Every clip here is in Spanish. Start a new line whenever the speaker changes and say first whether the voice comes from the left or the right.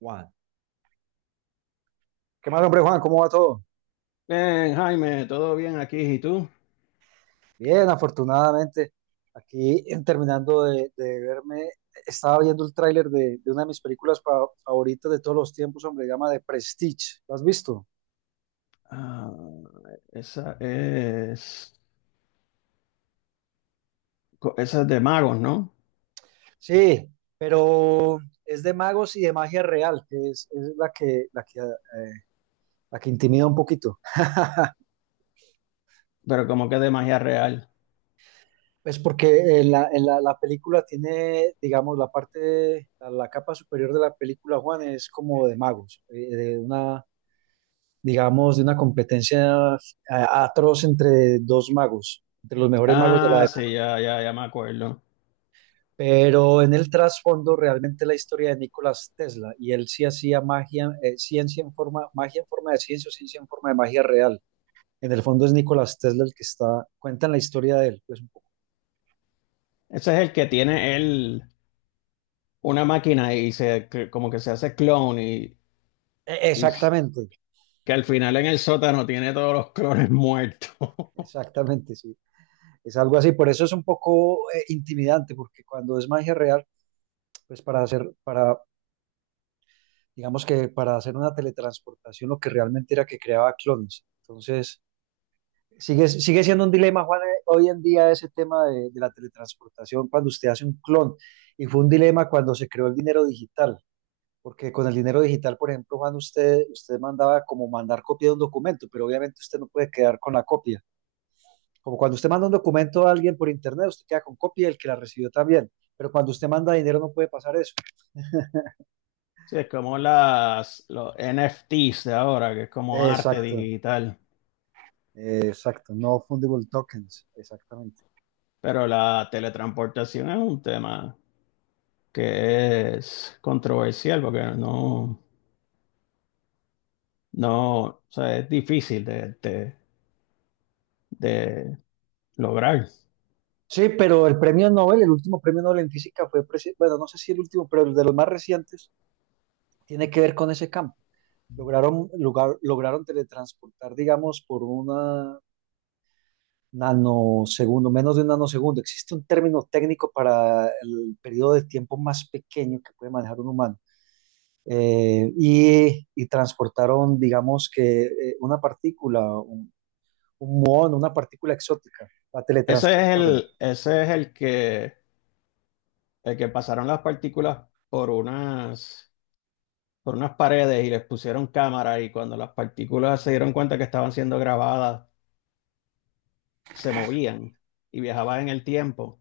right: Juan. ¿Qué más, hombre Juan? ¿Cómo va todo?
left: Bien, Jaime, todo bien aquí, ¿y tú?
right: Bien, afortunadamente. Aquí terminando de verme, estaba viendo el tráiler de una de mis películas favoritas de todos los tiempos, hombre, se llama The Prestige. ¿Lo has visto?
left: Ah, esa es, esa es de magos, ¿no?
right: Sí, pero es de magos y de magia real, que es la que intimida un poquito.
left: Pero como que de magia real.
right: Es porque la película tiene, digamos, la parte, la capa superior de la película, Juan, es como de magos, de una digamos, de una competencia atroz entre dos magos, entre los mejores magos de la
left: Ah, sí,
right: época.
left: ya, ya, ya me acuerdo.
right: Pero en el trasfondo realmente la historia de Nicolás Tesla, y él sí hacía magia, ciencia en forma, magia en forma de ciencia o ciencia en forma de magia real. En el fondo es Nicolás Tesla el que está, cuentan la historia de él, pues un poco.
left: Ese es el que tiene él una máquina y como que se hace clon y, y s-
right: Exactamente,
left: que al final en el sótano tiene todos los clones muertos.
right: exactamente, sí. Es algo así, por eso es un poco intimidante, porque cuando es magia real, pues para, digamos, que para hacer una teletransportación lo que realmente era que creaba clones. Entonces, sigue siendo un dilema, Juan, hoy en día ese tema de la teletransportación cuando usted hace un clon. Y fue un dilema cuando se creó el dinero digital, porque con el dinero digital, por ejemplo, Juan, usted mandaba como mandar copia de un documento, pero obviamente usted no puede quedar con la copia. Como cuando usted manda un documento a alguien por internet, usted queda con copia y el que la recibió también. Pero cuando usted manda dinero no puede pasar eso.
left: Sí, es como los NFTs de ahora, que es como arte
right: Exacto,
left: digital.
right: exacto. No fundable tokens, exactamente.
left: Pero la teletransportación es un tema que es controversial porque no, no, o sea, es difícil de lograr.
right: Sí, pero el premio Nobel, el último premio Nobel en física fue, bueno, no sé si el último, pero el de los más recientes tiene que ver con ese campo. Lograron teletransportar, digamos, por una nanosegundo, menos de un nanosegundo. Existe un término técnico para el periodo de tiempo más pequeño que puede manejar un humano. Y transportaron, digamos, que una partícula, un muón, una partícula exótica, la
left: Ese es
right: teletransportaron.
left: el que pasaron las partículas por unas paredes y les pusieron cámara y cuando las partículas se dieron cuenta que estaban siendo grabadas, se movían y viajaban en el tiempo.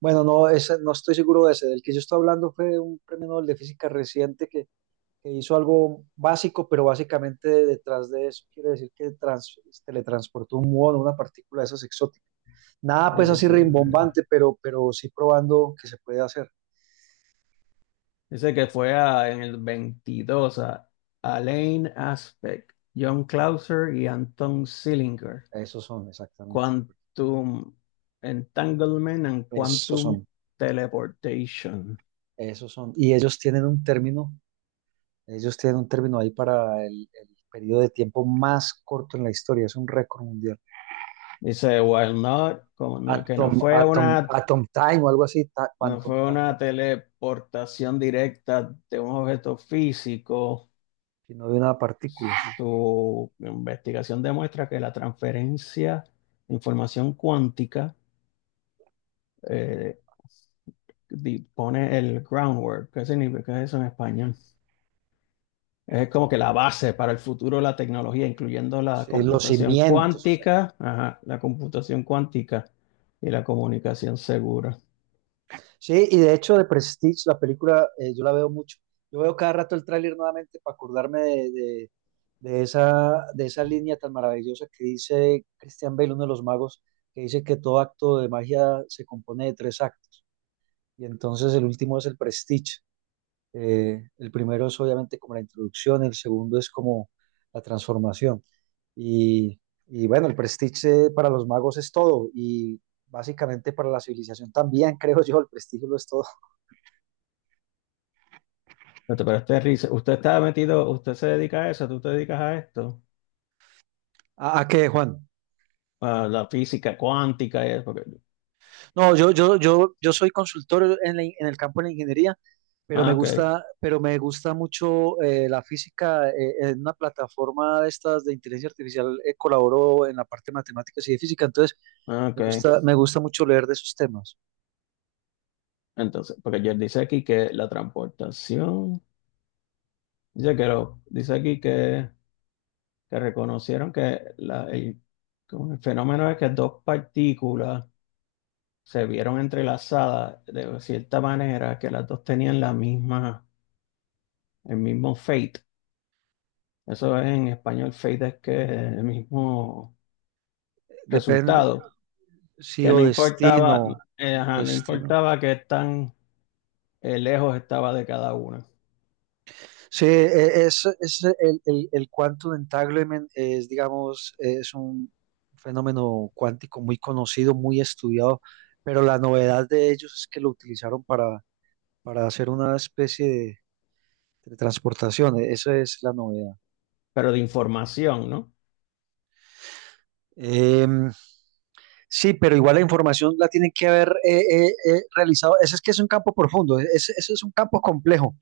right: Bueno, no, no estoy seguro de ese. Del que yo estoy hablando fue de un premio Nobel de Física reciente que hizo algo básico, pero básicamente detrás de eso quiere decir que teletransportó un muón, una partícula de esas exóticas. Nada
left: Eh,
right: pues así
left: Dice,
right: rimbombante, pero sí probando que se puede hacer.
left: Dice que en el 22 a Alain Aspect, John Clauser y Anton Zillinger.
right: Esos son, exactamente.
left: Quantum Entanglement and
right: Esos
left: Quantum
right: son,
left: Teleportation.
right: esos son. Y ellos tienen un término ahí para el periodo de tiempo más corto en la historia. Es un récord mundial.
left: Dice, while not, como no- que no fue una,
right: Atom time o algo así,
left: no
right: quantum
left: fue
right: time,
left: una
right: atom,
left: teleportación directa de un objeto físico,
right: si no de una partícula.
left: su investigación demuestra que la transferencia de información cuántica eh, pone el groundwork. ¿Qué significa eso en español? Es como que la base para el futuro de la tecnología, incluyendo la
right: Sí, sí, los
left: computación
right: cimientos, o sea.
left: cuántica, ajá, la computación cuántica y la comunicación segura.
right: Sí, y de hecho de Prestige, la película, yo la veo mucho. Yo veo cada rato el tráiler nuevamente para acordarme de esa línea tan maravillosa que dice Christian Bale, uno de los magos, que dice que todo acto de magia se compone de tres actos. Y entonces el último es el Prestige. El primero es obviamente como la introducción, el segundo es como la transformación. Y, y bueno, el prestige para los magos es todo y básicamente para la civilización también, creo yo, el prestigio lo es todo.
left: Espérate, pero este risa, usted se dedica a eso, tú te dedicas a esto,
right: A qué, Juan?
left: a la física cuántica y eso, porque...
right: No, yo soy consultor en el campo de la ingeniería,
left: Ah, ok,
right: pero me gusta mucho la física. En una plataforma de estas de inteligencia artificial colaboro en la parte de matemáticas y de física, entonces
left: ah, ok.
right: me gusta mucho leer de esos temas.
left: Entonces, porque yo dice aquí que la transportación, dice aquí que reconocieron como el fenómeno es que dos partículas se vieron entrelazadas de cierta manera que las dos tenían el mismo fate. Eso es en español, fate es que el mismo
right: Depende,
left: resultado,
right: sí
left: que
right: o
left: no
right: destino,
left: importaba,
right: mismo
left: ajá, no
right: destino.
left: importaba que tan lejos estaba de cada una,
right: Sí, es el quantum entanglement es, digamos, es un fenómeno cuántico muy conocido, muy estudiado, pero la novedad de ellos es que lo utilizaron para, hacer una especie de transportación, esa es la novedad.
left: pero de información, ¿no?
right: Em, sí, pero igual la información la tienen que haber realizado. Ese es que es un campo profundo, ese es un campo complejo,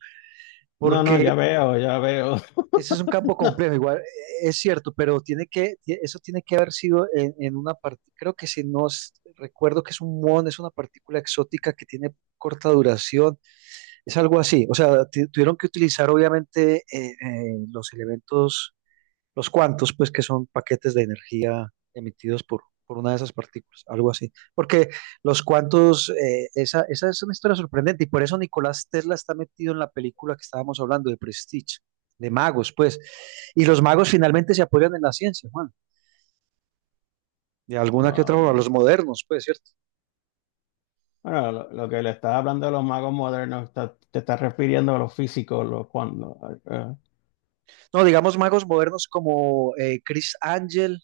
left: No, no,
right: porque
left: ya veo, ya veo.
right: ese es un campo complejo, igual es cierto, pero eso tiene que haber sido en una parte, creo que si no es- recuerdo que es un muón, es una partícula exótica que tiene corta duración, es algo así, o sea, tuvieron que utilizar obviamente los elementos los cuantos, pues que son paquetes de energía emitidos por una de esas partículas, algo así. Porque los cuantos, esa es una historia sorprendente y por eso Nicolás Tesla está metido en la película que estábamos hablando de Prestige, de magos, pues. Y los magos finalmente se apoyan en la ciencia, Juan, de alguna que otra forma, los
left: Wow.
right: modernos, pues, ¿cierto?
left: Bueno, lo que le estaba hablando de los magos modernos, te estás refiriendo a los físicos, eh,
right: No, digamos magos modernos como Chris Angel.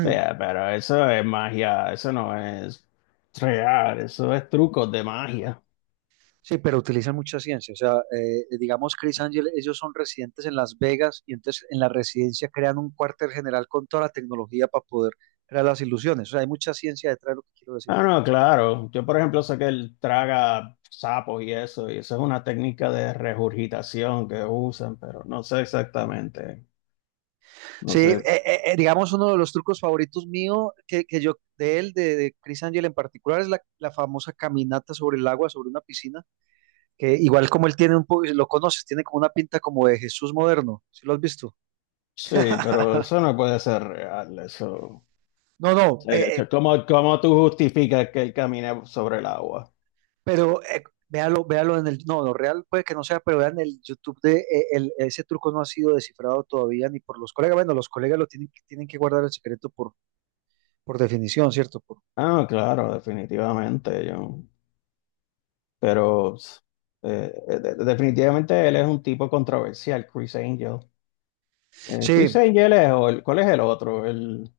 left: sí, pero eso es magia, eso no es real, eso es trucos de magia.
right: Sí, pero utilizan mucha ciencia. O sea, digamos, Chris Angel, ellos son residentes en Las Vegas y entonces en la residencia crean un cuartel general con toda la tecnología para poder crear las ilusiones. O sea, hay mucha ciencia detrás de lo que quiero decir.
left: Ah, no, claro. Yo, por ejemplo, sé que él traga sapos y eso es una técnica de regurgitación que usan, pero no sé exactamente. No
right: Sí,
left: sé.
right: digamos, uno de los trucos favoritos mío, que yo, de él, de Chris Angel en particular, es la famosa caminata sobre el agua, sobre una piscina, que igual como él tiene un poco, lo conoces, tiene como una pinta como de Jesús moderno. ¿Sí lo has visto?
left: Sí, pero eso no puede ser real, eso. O
right: No, no,
left: sea, que ¿cómo, cómo tú justificas que él camine sobre el agua?
right: pero véalo, véalo en el, no, lo real puede que no sea, pero vean el YouTube de ese truco no ha sido descifrado todavía ni por los colegas. Bueno, los colegas lo tienen, tienen que guardar el secreto por definición, ¿cierto?
left: Ah, no, claro, definitivamente, yo. Pero definitivamente él es un tipo controversial, Chris Angel. Chris
right: Sí,
left: Angel es, ¿cuál es el otro? El,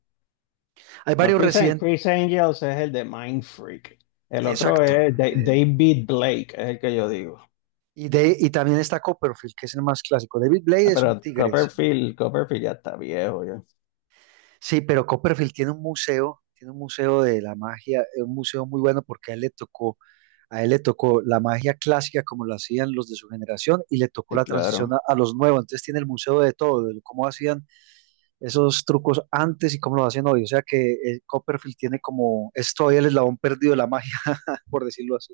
right: hay
left: no,
right: varios
left: Chris, An-
right: residentes,
left: Chris Angel es el de Mind Freak. El otro
right: exacto.
left: es
right: eh,
left: David Blake, es el que yo digo.
right: y también está Copperfield, que es el más clásico. David
left: Ah,
right: Blade es un
left: pero
right: tigre, sí.
left: Copperfield, Copperfield ya está viejo, ya.
right: Sí, pero Copperfield tiene un museo de la magia, un museo muy bueno porque a él le tocó la magia clásica como la hacían los de su generación y le tocó
left: Sí,
right: la transición
left: claro.
right: a los nuevos. Entonces tiene el museo de todo, de cómo hacían esos trucos antes y cómo los hacen hoy. O sea que Copperfield tiene como, es todavía el eslabón perdido de la magia, por decirlo así.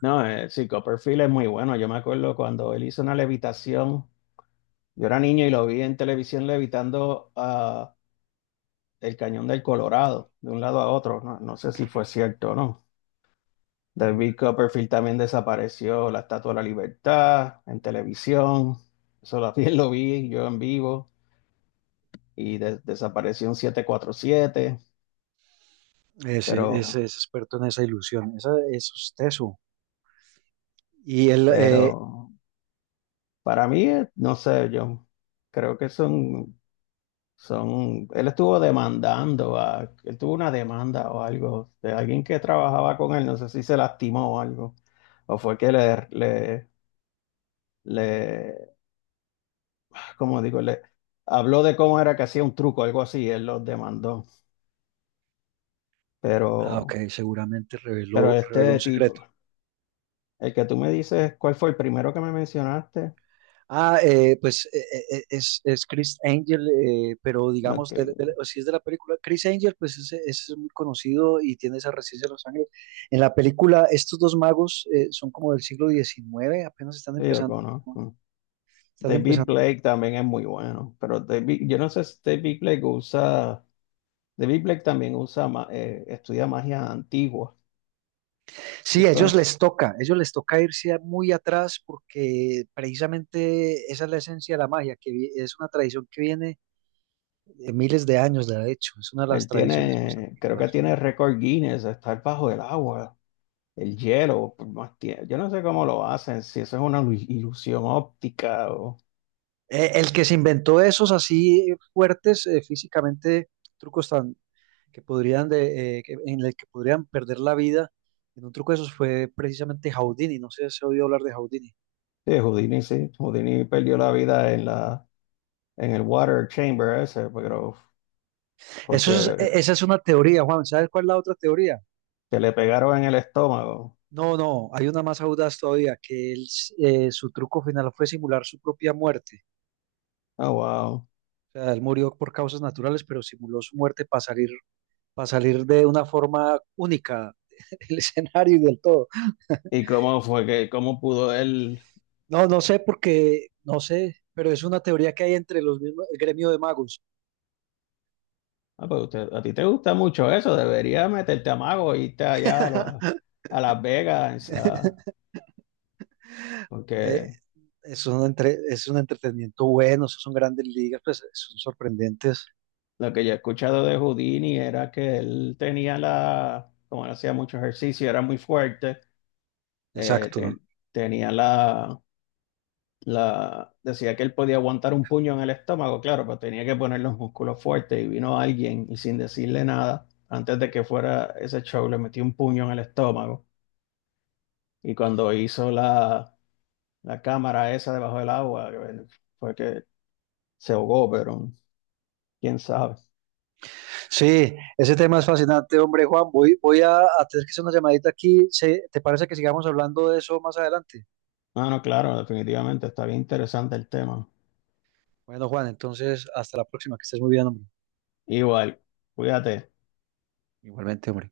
left: No, sí, Copperfield es muy bueno. Yo me acuerdo cuando él hizo una levitación. Yo era niño y lo vi en televisión levitando del Cañón del Colorado, de un lado a otro. No, no sé si fue cierto o no.
right: Mm.
left: David Copperfield también desapareció la Estatua de la Libertad en televisión. Eso también lo vi yo en vivo y desapareció un 747, pero,
right: Ese es experto en esa ilusión, esa, eso es teso. Y él,
left: pero para mí, no sé, yo creo son, él estuvo demandando, a, él tuvo una demanda o algo de alguien que trabajaba con él, no sé si se lastimó o algo, o fue que le le habló de cómo era que hacía un truco, algo así, él los demandó. Pero,
right: ah, ok, seguramente
left: pero
right: reveló un
left: este
right: secreto.
left: tipo, el que tú me dices, ¿cuál fue el primero que me mencionaste?
right: Ah, pues es Chris Angel, pero
left: Ok,
right: digamos, o si es de la película, Chris Angel, pues es muy conocido y tiene esa residencia de Los Ángeles. En la película, estos dos magos son como del siglo XIX, apenas están
left: sí, yo
right: empezando. ¿No?
left: conozco.
right: Están
left: David
right: empezando.
left: Blake también es muy bueno, pero David, yo no sé si David Blake también usa, estudia magia antigua. ¿Sí
right: Sí,
left: conoce?
right: ellos les toca irse muy atrás porque precisamente esa es la esencia de la magia, que es una tradición que viene de miles de años, de hecho, es una de las
left: Él
right: tradiciones más
left: tiene, creo que
right: antiguas.
left: tiene récord Guinness de estar bajo el agua, el hielo por más tiempo. Yo no sé cómo lo hacen, si eso es una ilusión óptica o...
right: El que se inventó esos así fuertes físicamente, trucos tan que podrían en el que podrían perder la vida en un truco de esos fue precisamente Houdini. No sé si se oído hablar de Houdini.
left: Sí. Houdini perdió la vida en la, en el water chamber ese, pero
right: Eso es,
left: porque
right: esa es una teoría, Juan. ¿Sabes cuál es la otra teoría?
left: que le pegaron en el estómago.
right: No, no, hay una más audaz todavía, que él, su truco final fue simular su propia muerte.
left: Oh, wow.
right: O sea, él murió por causas naturales, pero simuló su muerte para salir de una forma única del escenario y del todo.
left: ¿Y cómo fue que, cómo pudo él?
right: No, no sé porque, no sé, pero es una teoría que hay entre los mismos, el gremio de magos.
left: Ah, pues usted... a ti te gusta mucho eso, deberías meterte a mago e irte allá a, a Las Vegas, a...
right: Eh,
left: porque
right: es un entretenimiento bueno, esos son grandes ligas, pues son sorprendentes.
left: lo que yo he escuchado de Houdini era que él tenía la, como él hacía mucho ejercicio, era muy fuerte, eh,
right: Exacto.
left: te- tenía decía que él podía aguantar un puño en el estómago, claro, pero tenía que poner los músculos fuertes y vino alguien y sin decirle nada, antes de que fuera ese show, le metió un puño en el estómago y cuando hizo la cámara esa debajo del agua, fue que se ahogó, pero quién sabe.
right: Sí, ese tema es fascinante, hombre, Juan. Voy a tener que hacer una llamadita aquí. ¿Te parece que sigamos hablando de eso más adelante?
left: No, no, claro, definitivamente está bien interesante el tema.
right: Bueno, Juan, entonces hasta la próxima, que estés muy bien, hombre.
left: Igual, cuídate.
right: Igualmente, hombre.